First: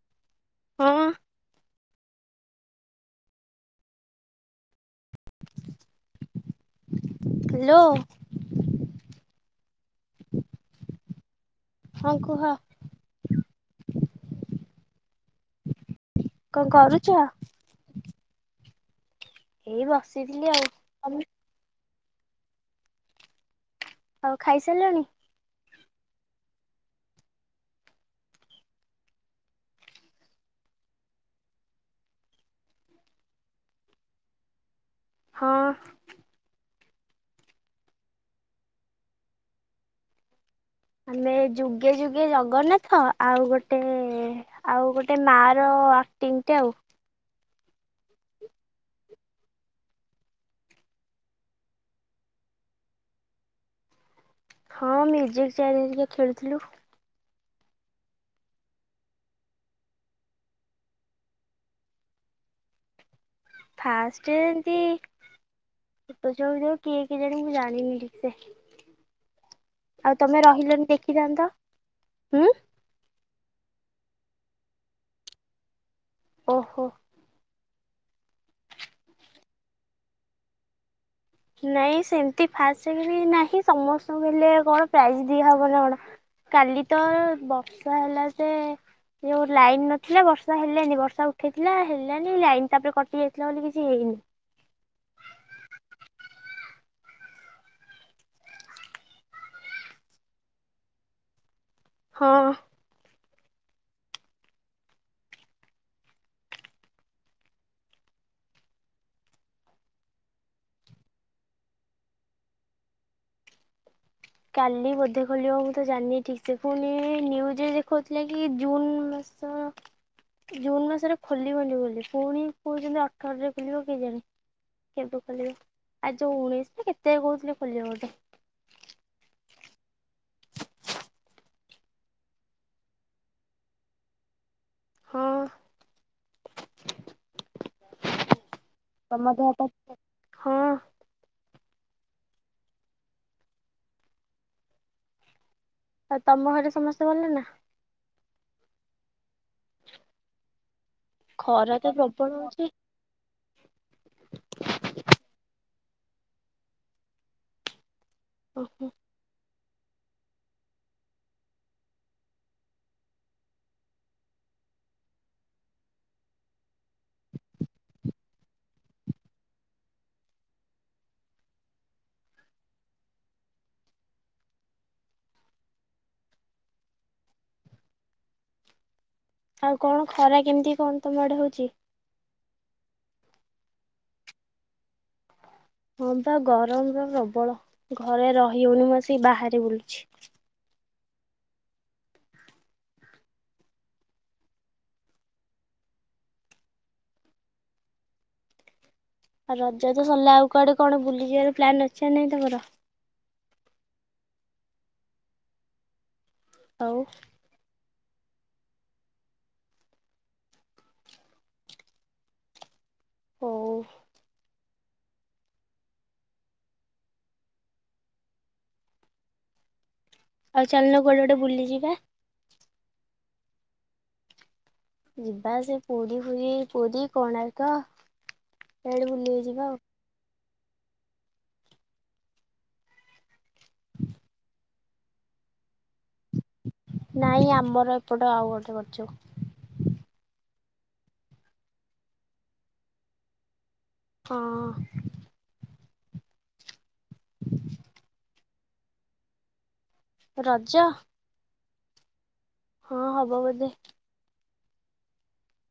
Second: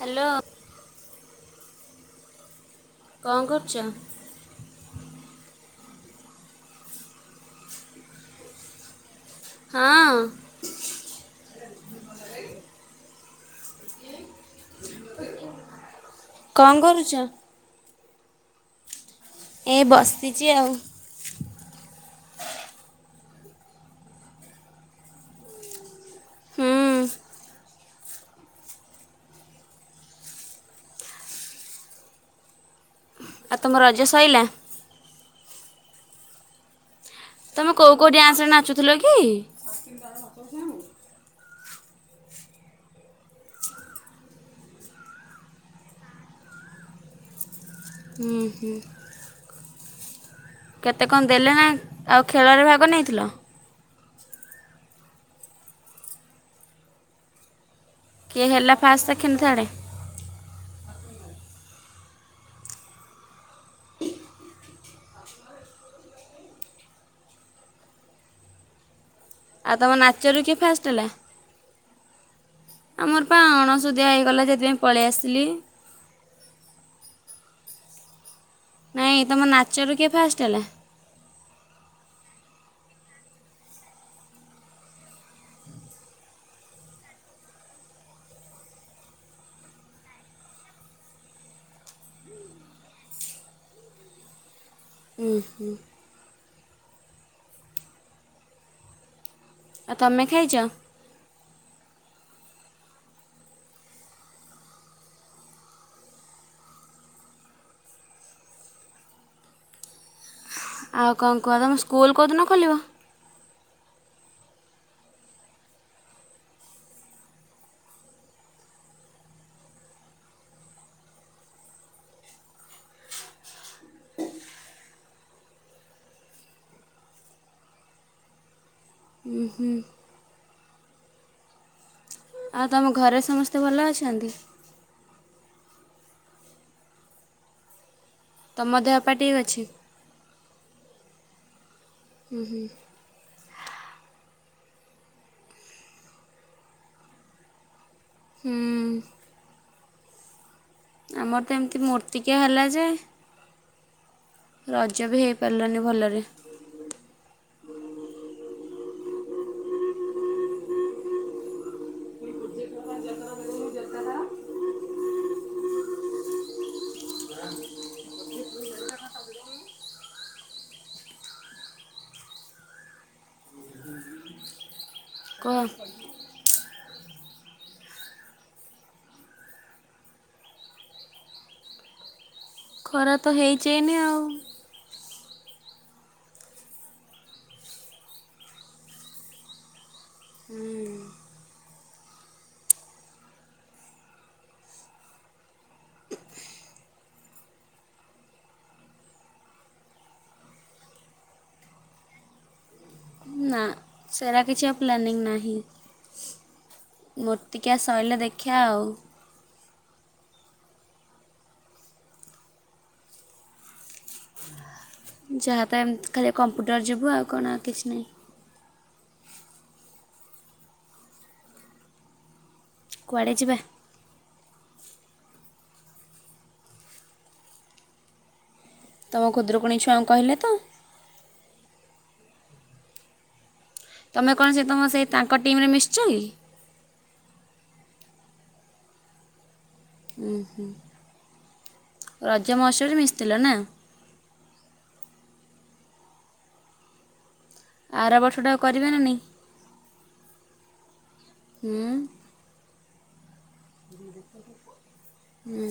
Hello ହଁ। କଙ୍କ କରୁଚ? ହ୍ୟାଲୋ ହଁ। ହଁ କୁହ। [inaudible] କଣ କରୁଛ? ଏ ଏଇ ବସିଛି ବସିଥିଲି ଆଉ ତମେ ଆଉ ଖାଇସାରିଲାଣି। ହୁଁ। ଆଉ ତୁମ ରଜ ସରିଲା। ହଁ। ତମେ କୋଉ କୋଉ ଡ୍ୟାନ୍ସ ରେ ନାଚୁଥିଲ କି? ଆମେ ଯୁଗେ ଯୁଗେ ଜଗନ୍ନାଥ, ଆଉ ଗୋଟେ ଆଉ ଗୋଟେ ମା ର ଆକ୍ଟିଂଟେ ଆଉ। ହୁଁ ହୁଁ। କେତେ କଣ ଦେଲେ ନା, ଆଉ ଖେଳରେ ଭାଗ ନେଇଥିଲ? ହଁ ମ୍ୟୁଜିକ ଚ୍ୟାଲେଞ୍ଜରେ ଖେଳୁଥିଲୁ। କିଏ ହେଲା ଫାଷ୍ଟ, ସେକେଣ୍ଡ, ଥାର୍ଡ଼? ଫାଷ୍ଟ ଏମିତି ଛୋଟ ଛୁଆ ଯେଉଁ କିଏ କେଜାଣି ମୁଁ ଜାଣିନି ଠିକ୍ ସେ। ଆଉ ତମ ତମେ ନାଚରୁ କିଏ ଫାଷ୍ଟ ରହିଲନି ହେଲା? ଦେଖିଥାନ୍ତ ହୁଁ ସୁଧିଆ ହେଇଗଲା ଯେଥିପାଇଁ ପଳେଇ ଆସିଲି। ଓହୋ। ନାଇଁ ତମ ନାଚରୁ କିଏ ଫାଷ୍ଟ ହେଲା? ନାଇଁ ସେମିତି ଫାଷ୍ଟ ସେକନ ନାହିଁ। ସମସ୍ତଙ୍କୁ ହେଲେ କଣ ପ୍ରାଇଜ ଦିଆହବନା କଣ। କାଲି ତ ବର୍ଷା ହେଲା ସେ ଯୋଉ ଲାଇନ ନଥିଲା ବର୍ଷା ହେଲାନି ବର୍ଷା ଉଠେଇଥିଲା ହେଲାନି ଲାଇନ ତାପରେ କଟି ଯାଇଥିଲା ବୋଲି କିଛି ହେଇନି। ଉୁଁ ହୁଁ। ଆଉ ତମେ ଖାଇଛ? ହଁ। ଆଉ କଣ କୁହ? ତମ ସ୍କୁଲ କୋଉଦିନ ଖୋଲିବ? କାଲି ବୋଧେ ଖୋଲିବ। ମୁଁ ତ ଜାଣିନି ଠିକ ସେ ପୁଣି-ଇ-ଇ-ଇ ନିୟୁଜ୍ ରେ ଦେଖାଉଥିଲା କି ଜୁନ ମାସ ଜୁନ ମାସରେ ଖୋଲିବନି ବୋଲି। ପୁଣି କହୁଛନ୍ତି ଅଠରରେ ଖୋଲିବ କେଜାଣି, କେବେ ଖୋଲିବ ଆ ଯେଉଁ ଉଣେଇଶ ନା କେତେ କହୁଥିଲେ ଖୋଲିବ ବୋଧେ। ଉୁ ହୁ। ଆଉ ତମ ଘରେ ସମସ୍ତେ ଭଲ ଅଛନ୍ତି? ହଁ। ତମ ଦେହ ପା ଠିକ୍ ଅଛି? ହଁ। ହୁଁ ହୁଁ। ଆଉ ତମ ଘରେ ସମସ୍ତେ ଭଲ ନା? ଉମ୍। ଆମର ତ ଖରା ଏମିତି ପ୍ରବଳ ମୂର୍ତ୍ତିକ୍ୟା ହଉଛି ହେଲା ଯେ ରଜ ବି ହେଇପାରିଲାନି ଭଲରେ। ଓହୋ। କୁହ ଆଉ କଣ ଖରା କେମିତି କଣ ତମ ଆଡ଼େ ହଉଛି? ଖରା ତ ହେଇଛି ଏୟୀନେ ଆଉ। ହଁବା ଗରମର ପ୍ରବଳ, ଘରେ ରହିହଉନି, ମୁଁ ଆସିକି ବାହାରେ ବୁଲୁଛି। ରଜ ତ ସରିଲା, ଆଉ କୁଆଡ଼େ କଣ ବୁଲିଯିବାର ପ୍ଲାନ୍ ଅଛି ନା ନାଇଁ ତମର? ନା ସେରା କିଛି ଆଉ ପ୍ଲାନିଂ ନାହିଁ। ଆଉ ମୂର୍ତ୍ତିକାସ୍ ସଇଲେ ଦେଖିଆ ଆଉ। ହଉ। ଯାହାତ ଏମିତି ଖାଲି କମ୍ପୁଟର ଯିବୁ ଆଉ କଣ ଆଉ କିଛି ନାହିଁ। ଆଉ ଚାଲୁନ କୁଆଡ଼େ ଗୋଟେ ବୁଲିଯିବା। କୁଆଡ଼େ ଯିବା? ଯିବା ସେ ପୁରୀ ଫୁରୀ ପୁରୀ କୋଣାର୍କ ସିଆଡେ ତମ ବୁଲିକି ଯିବା ଆଉ। ଖୁଦୁରୁକୁଣୀ ଛୁଆଙ୍କୁ କହିଲେ ତ। ତମେ କଣ ସେ ତମ ସେ ତାଙ୍କ ଟିମ୍ ରେ ମିଶିଛ କି? ନାଇଁ ଆମର ଏପଟ ଆଉ ଗୋଟେ କରିଛୁ। ଉଁ ହୁଁ ରଜ ମହୋତ୍ସବ ରେ ମିଶିଥିଲ ନା? ହଁ। [inaudible] ଆର ବର୍ଷଟା ଆଉ କରିବା ନା ନାଇଁ? ରଜ। ହୁଁ। ହଁ ହବ ବୋଧେ। ହୁଁ।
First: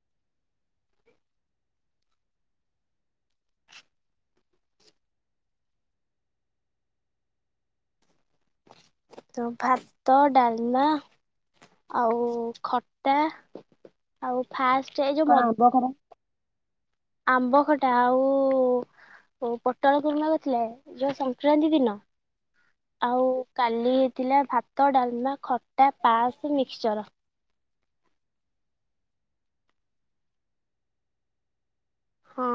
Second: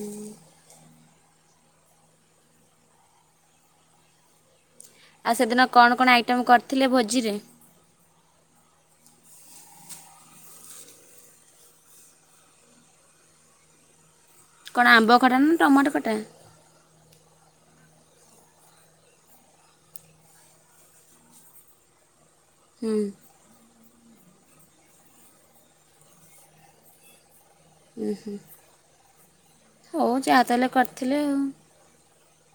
ଆଉ ସେଦିନ କଣ କଣ ଆଇଟମ୍ କରିଥିଲେ ଭୋଜିରେ? ତ ଭାତ ଡାଲମା ଆଉ ଖଟା। ଆଉ ଫାଷ୍ଟ କଣ ଏଇ ଆମ୍ବ ଯୋଉ ମ ଖଟା ନା ଟମାଟ ଖଟା? ଆମ୍ବ ଖଟା ଆଉ ପୋଟଳ କିର୍ମା କରିଥିଲା, ଯୋଉ ସଂକ୍ରାନ୍ତି ଦିନ। ହୁଁ ଆଉ କାଲି ହେଇଥିଲା ଭାତ, ଡାଲମା, ଖଟା, ପାସ୍, ମିକ୍ସଚର। ଉଁ ହୁଁ। ହଉ ଯାହା ତାହେଲେ କରିଥିଲେ ଆଉ। ହଁ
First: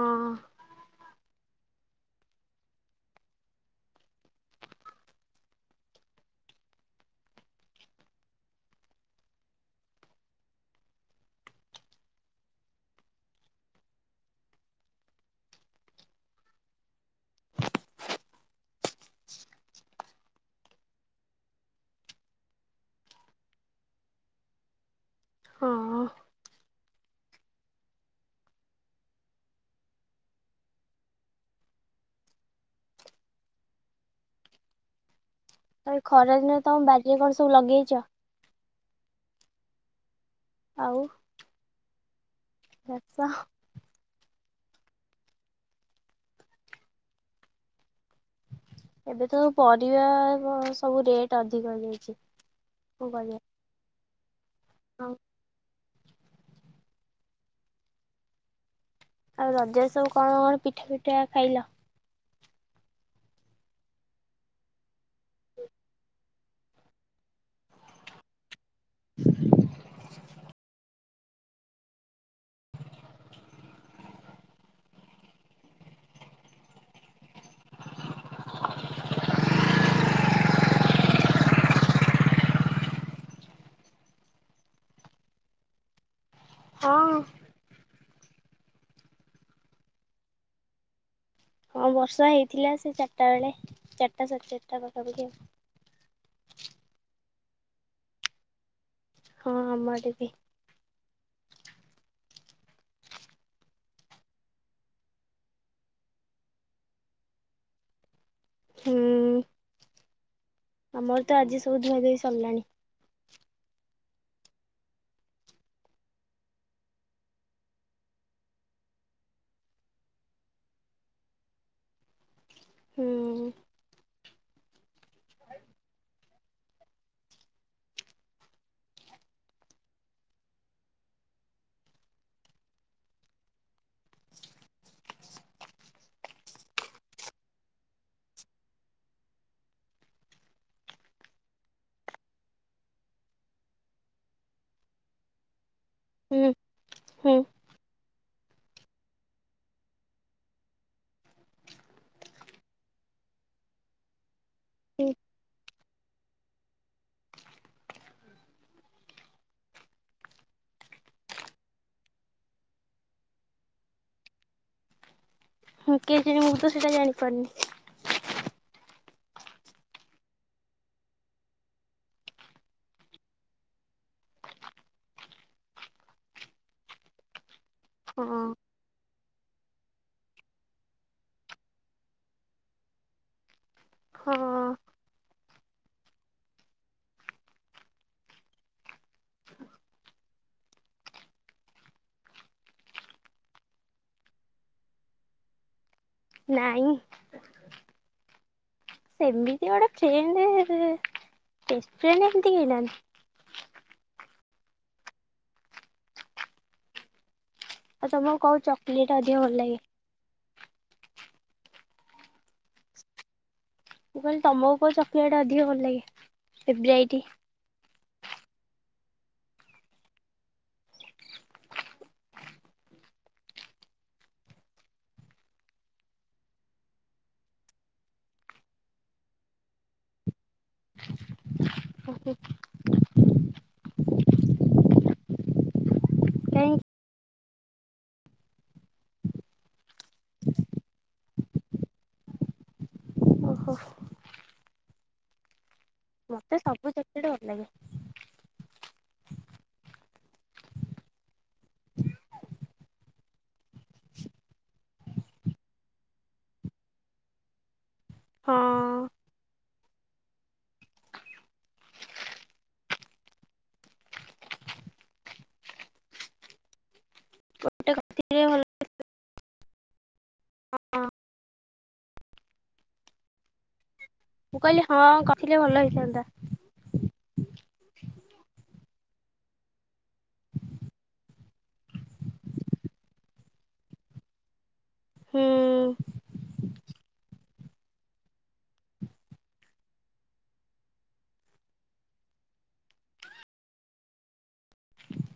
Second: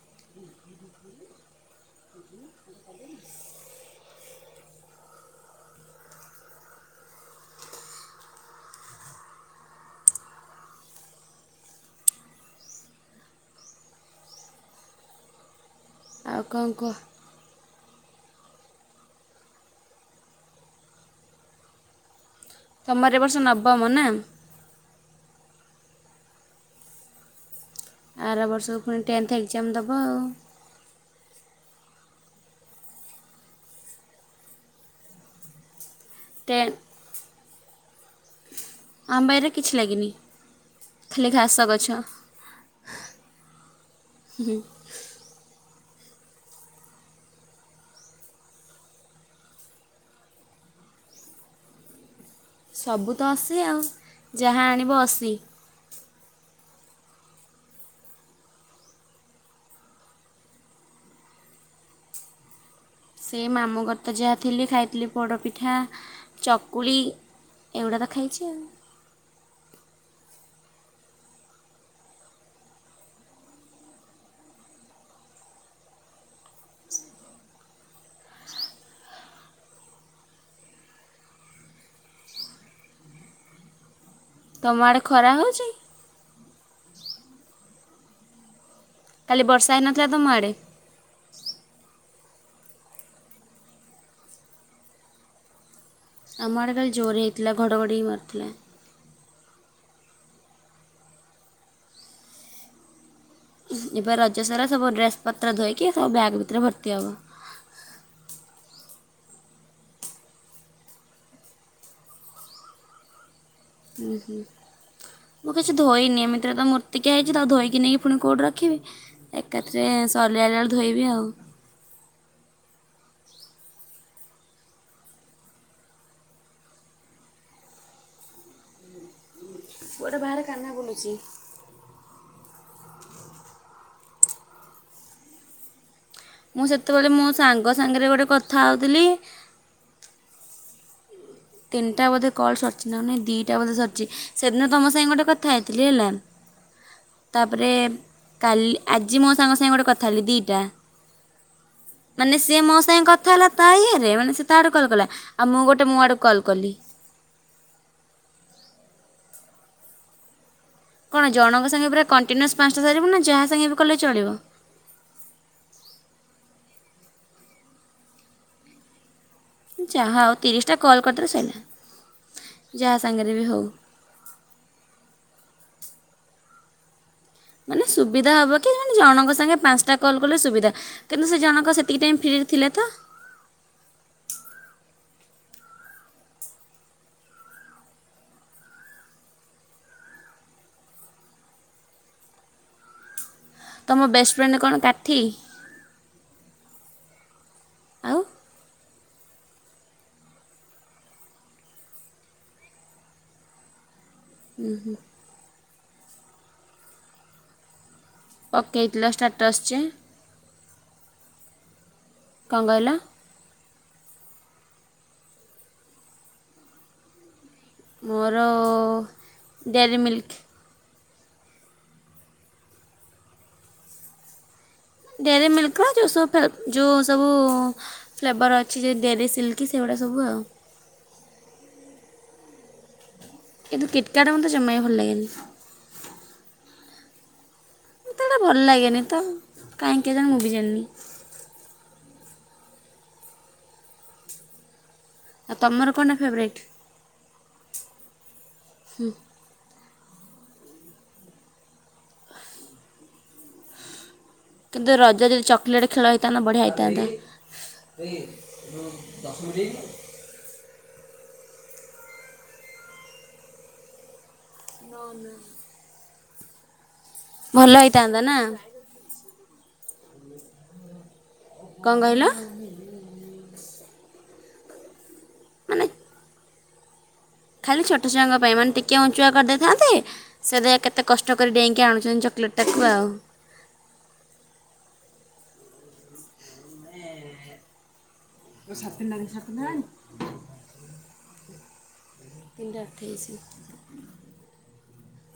ଆଉ କଣ କୁହ? ତମର ଏଇ ବର୍ଷ ନବମ ନା? ହଁ ଆର ବର୍ଷକୁ ପୁଣି ତେନ୍ଥ ଏକ୍ଜାମ ଦବ ଆଉ। ଏଇ ଖରା ଦିନେ ଟେନ୍ ତମ ବାରି ରେ ସ କୁ ଲଗେଚ। ଆମ ବାଇରେ କିଛି ଲାଗିନି। ଆଉ ଖଲି ଘାସ ଗଛ। [unintelligible] ଉଁ ହୁଁ। ଏବେ ତ ପରିବା ସବୁ ରେଟ ଅଧିକ ହେଇ ଯାଇଛି। ସବୁ ତ ଅସି ଆଉ ଯାହା ଆଣିବ ହଁ ଅସି। ଆଉ ରଜରେ ସବୁ କଣ କଣ ପିଠା ଫିଠା ଖାଇଲ? ସେ ମାମୁଁ ଘର ତ ଯାହା ଥିଲି ଖାଇଥିଲି ପୋଡ଼ପିଠା, ଚକୁଳି ଏଗୁଡ଼ା ତ ଖାଇଛି ଆଉ। [inaudible] ତମ ଆଡେ ଖରା ହଉଛି? ହଁ। କାଲି ବର୍ଷା ହେଇନଥିଲା ତ ମାଡ଼େ? ହଁ ବର୍ଷା ହେଇଥିଲା ସେ ଚାରିଟା ବେଳେ ଚାରିଟା ସାଡେ ଚାରିଟା ପାଖାପାଖି ଆ ଆମ ଆଡ଼େ କାଲି ଜୋର ହେଇଥିଲା ଘଡ଼ଘଡ଼ି ହୋଇ ମାରୁଥିଲା। ହଁ ଆମରବି। ଏବେ ରଜ ସାରା ସବୁ ଡ୍ରେସ୍ ପତ୍ର ଧୋଇକି ସବୁ ବ୍ୟାଗ୍ ଭିତରେ ଭର୍ତ୍ତି ହେବ। ହୁଁ। ଆମର ତ ଆଜି ସବୁ ଧୁଆ ଧୁଇ ସରିଲାଣି। ହୁଁ ହୁଁ ମୁଁ କିଛି ଧୋଇନି ଏମିତିରେ ତ ମୂର୍ତ୍ତିକିଆ ହେଇଛି ତକୁ ଧୋଇକି ନେଇକି ପୁଣି କଉଠି ରଖିବି ଏକାଥରେ ସରିଲା ବେଳେ ଧୋଇବି ଆଉ। ହୁଁ। [inaudible] ଗୋଟେ ବାହାରେ କାହ୍ନା ବୁଲୁଛି। ମୁଁ ସେତେବେଳେ ମୋ ସାଙ୍ଗ ସାଙ୍ଗରେ ଗୋଟେ କଥା ହଉଥିଲି ତିନିଟା ବୋଧେ କଲ୍ ସରିଛି ନା ନାଇଁ ଦିଇଟା ବୋଧେ ସରିଛି ସେଦିନ ତମ ସାଙ୍ଗେ ଗୋଟେ କଥା ହେଇଥିଲି ହେଲା ହୁଁ ହୁଁ ତାପରେ କାଲି ଆଜି ମୋ ସାଙ୍ଗ ସାଙ୍ଗେ ଗୋଟେ କଥା ହେଲି ଦିଟା ମାନେ ସିଏ ମୋ ସାଙ୍ଗେ କଥା ହେଲା ତା ଇଏରେ ମାନେ ସେ ତା ଆଡେ କଲ କଲା ଆଉ ମୁଁ ଗୋଟେ ମୋ ଆଡୁ କଲ୍ କଲି। କଣ ଜଣଙ୍କ ସାଙ୍ଗେ ପୁରା କଣ୍ଟିନ୍ୟୁଅସ୍ ପାଞ୍ଚଟା ସାରି ବୁ ନା ଯାହା ସାଙ୍ଗେ ବି କଲେ ଚଳିବ? ହୁଁ କେଯାଣି ମୁଁ ତ ସେଇଟା ଜାଣିପାରୁନି। ଯାହା ଆଉ ତିରିଶଟା କଲ୍ କରିଦେଲେ ସରିଲା ଯାହା ସାଙ୍ଗରେ ବି ହଉ। [inaudible] ମାନେ ସୁବିଧା ହଁ। ହବ କି ମାନେ ଜଣଙ୍କ ସାଙ୍ଗେ ପାଞ୍ଚଟା କଲ କଲେ ସୁବିଧା କିନ୍ତୁ ସେ ଜଣଙ୍କ ସେତିକି ଟାଇ ଫ୍ରିରେ ଥିଲେ ତ। [inaudible] ହଁ ତମ ବେଷ୍ଟଫ୍ରେଣ୍ଡ କଣ କାଠି ନାଇଁ ଆଉ ସେମିତି ଗୋଟେ ଫ୍ରେଣ୍ଡ ରେ ବେଷ୍ଟଫ୍ରେଣ୍ଡ ଏମିତି କେହି ନାହାଁନ୍ତି। ହୁଁ ହୁଁ। ଆଉ ତମକୁ କୋଉ ପକେଇଥିଲ ଚକୋଲେଟ ଅଧିକ ଭଲ ଷ୍ଟାଟସ୍ ଯେ ଲାଗେ? କଣ କହିଲ? ମୁଁ କହିଲି ତମକୁ କୋଉ ଚକୋଲେଟ ଅଧିକ ଭଲ ଲାଗେ ଫେବ୍ରାଇଟ୍ ମୋର ଡେରି ମିଲ୍କ୍। ଡେରି ମିଲ୍କର ଯେଉଁ ସବୁ ଯେଉ ସବୁ ଫ୍ଲେବର ଅଛି ଯେ ଡେରି ସିଲ୍କ ସେଗୁଡ଼ା ସବୁ ଆଉ ଓହୋ କିନ୍ତୁ କିଟକ୍ୟାଟ୍ ମତେ ଜମା ବି ଭଲ ଲାଗେନି। କାହିଁକି ମତେ ଏଟା ଭଲ ଲାଗେନି ତ କାହିଁକି କେଜାଣି ମୁଁ ବି ଜାଣିନି। ଓହୋ ଆଉ ତମର କ'ଣଟା ଫେବରାଇଟ୍ ମତେ ସବୁ ଚକୋଲେଟ ଭଲ ଲାଗେ ହୁଁ। କିନ୍ତୁ ରଜ ଯଦି ଚକୋଲେଟ୍ ଖେଳ ହେଇଥାନ୍ତା ବଢ଼ିଆ ହେଇଥାନ୍ତା। [inaudible] ହଁ ନୋ ନା। ଭଲ ଗୋଟେ ହେଇଥାନ୍ତା ନା? କରିଥିଲେ ଭଲ ହଁ କଣ କହିଲ? ମୁଁ କହିଲି ହଁ କ ରି ଥିଲେ ମାନେ ଭଲ ହେଇଥାନ୍ତା। ଖାଲି ଛୋଟ ଛୁଆଙ୍କ ପାଇଁ ମାନେ ଟିକେ ଉଞ୍ଚୁଆ କରିଦେଇଥାନ୍ତେ ସେଟେ କେତେ କଷ୍ଟ କରି ଡେଇଁକି ଆଣୁଛନ୍ତି ଚକଲେଟ ଟାକୁ ଆଉ। [inaudible] ହୁଁ [inaudible] ତିନିଟା ଅଠେଇସି। [inaudible]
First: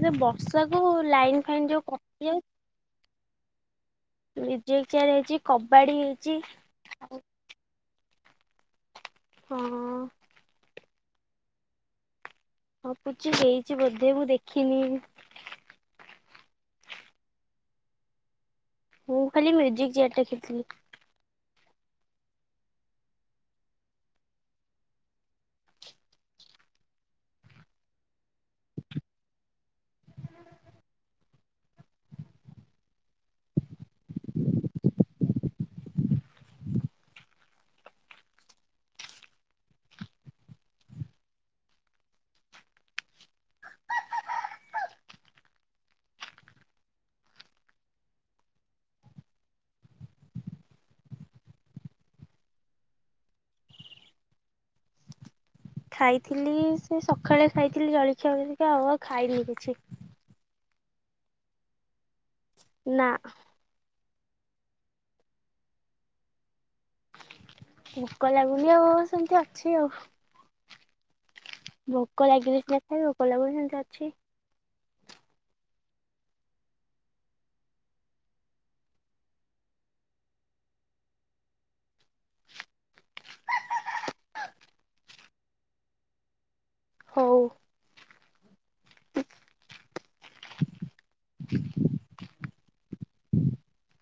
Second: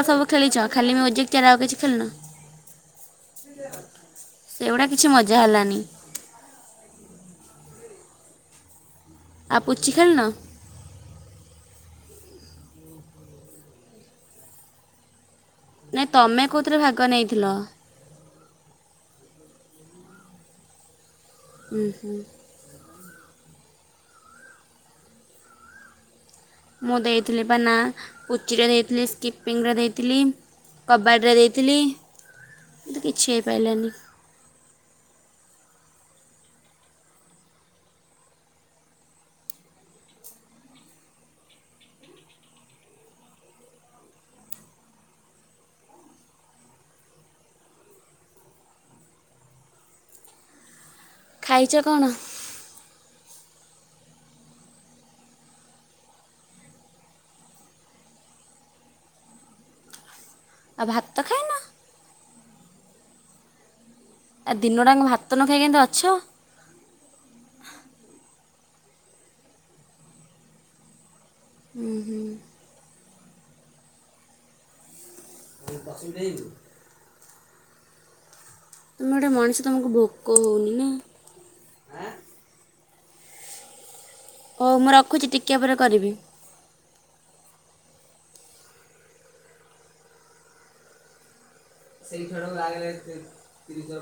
ଏ ବର୍ଷାକୁ ଲାଇନ ଚେୟାର୍ ଆଉ ଫାଇନ୍ କିଛି ଯୋଉ ଖେଳିନ କଟି ଯାଉଛି [inaudible] ସେଗୁଡ଼ା ମ୍ୟୁଜିକ୍ କିଛି ଚେୟାର ମଜା ହେଇଚି ହେଲାନି କବାଡି ହେଇଛି ଆଉ ହଁ ଆଉ ପୁଚି ଖେଳିନ? ହଁ ପୁଚି ହେଇଛି ବୋଧେ ମୁଁ ଦେଖିନି। ନାଇଁ ତମେ କୋଉଥିରେ ଭାଗ ନେଇଥିଲ? ମୁଁ ଖାଲି ମ୍ୟୁଜିକ ଚେୟାର ଟା ଖେଳିଥିଲି। ହୁଁ ହୁଁ। ମୁଁ ଦେଇଥିଲି ବା ନା ପୁଚିରେ ଦେଇଥିଲି ସ୍କିପିଙ୍ଗରେ ଦେଇଥିଲି କବାଡ଼ିରେ ଦେଇଥିଲି ମୁଁ କିଛି ହେଇପାଇଲିନି। ଖାଇଛ କଣ? ଖାଇଥିଲି ସେ ସଖାଳେ ଖାଇଥିଲି ଜଳଖିଆ ହେରିକା ଆଉ ଆଉ ଖାଇନି କିଛି। ଆଉ ଭାତ ଖାଇନ? ନା। ଆ ଦିନଟାଙ୍କ ଭାତ ନ ଖାଇ କେମତି ଅଛ? [inaudible] ଭୋକ ଲାଗୁନି ଆଉ ସେମିତି ଅଛି ଆଉ। ଭୋକ ଲାଗିଲେ ସିନା ଖାଇବ? ଭୋକ ଲାଗୁନି ସେମିତି ଅଛି। [unintelligible] ତମେ ଗୋଟେ ମଣିଷ ତମକୁ ଭୋକ ହଉନି ନା? ହଉ ମୁଁ ରଖୁଛି ଟିକେ ପରେ କରିବି। ହଉ। [unintelligible]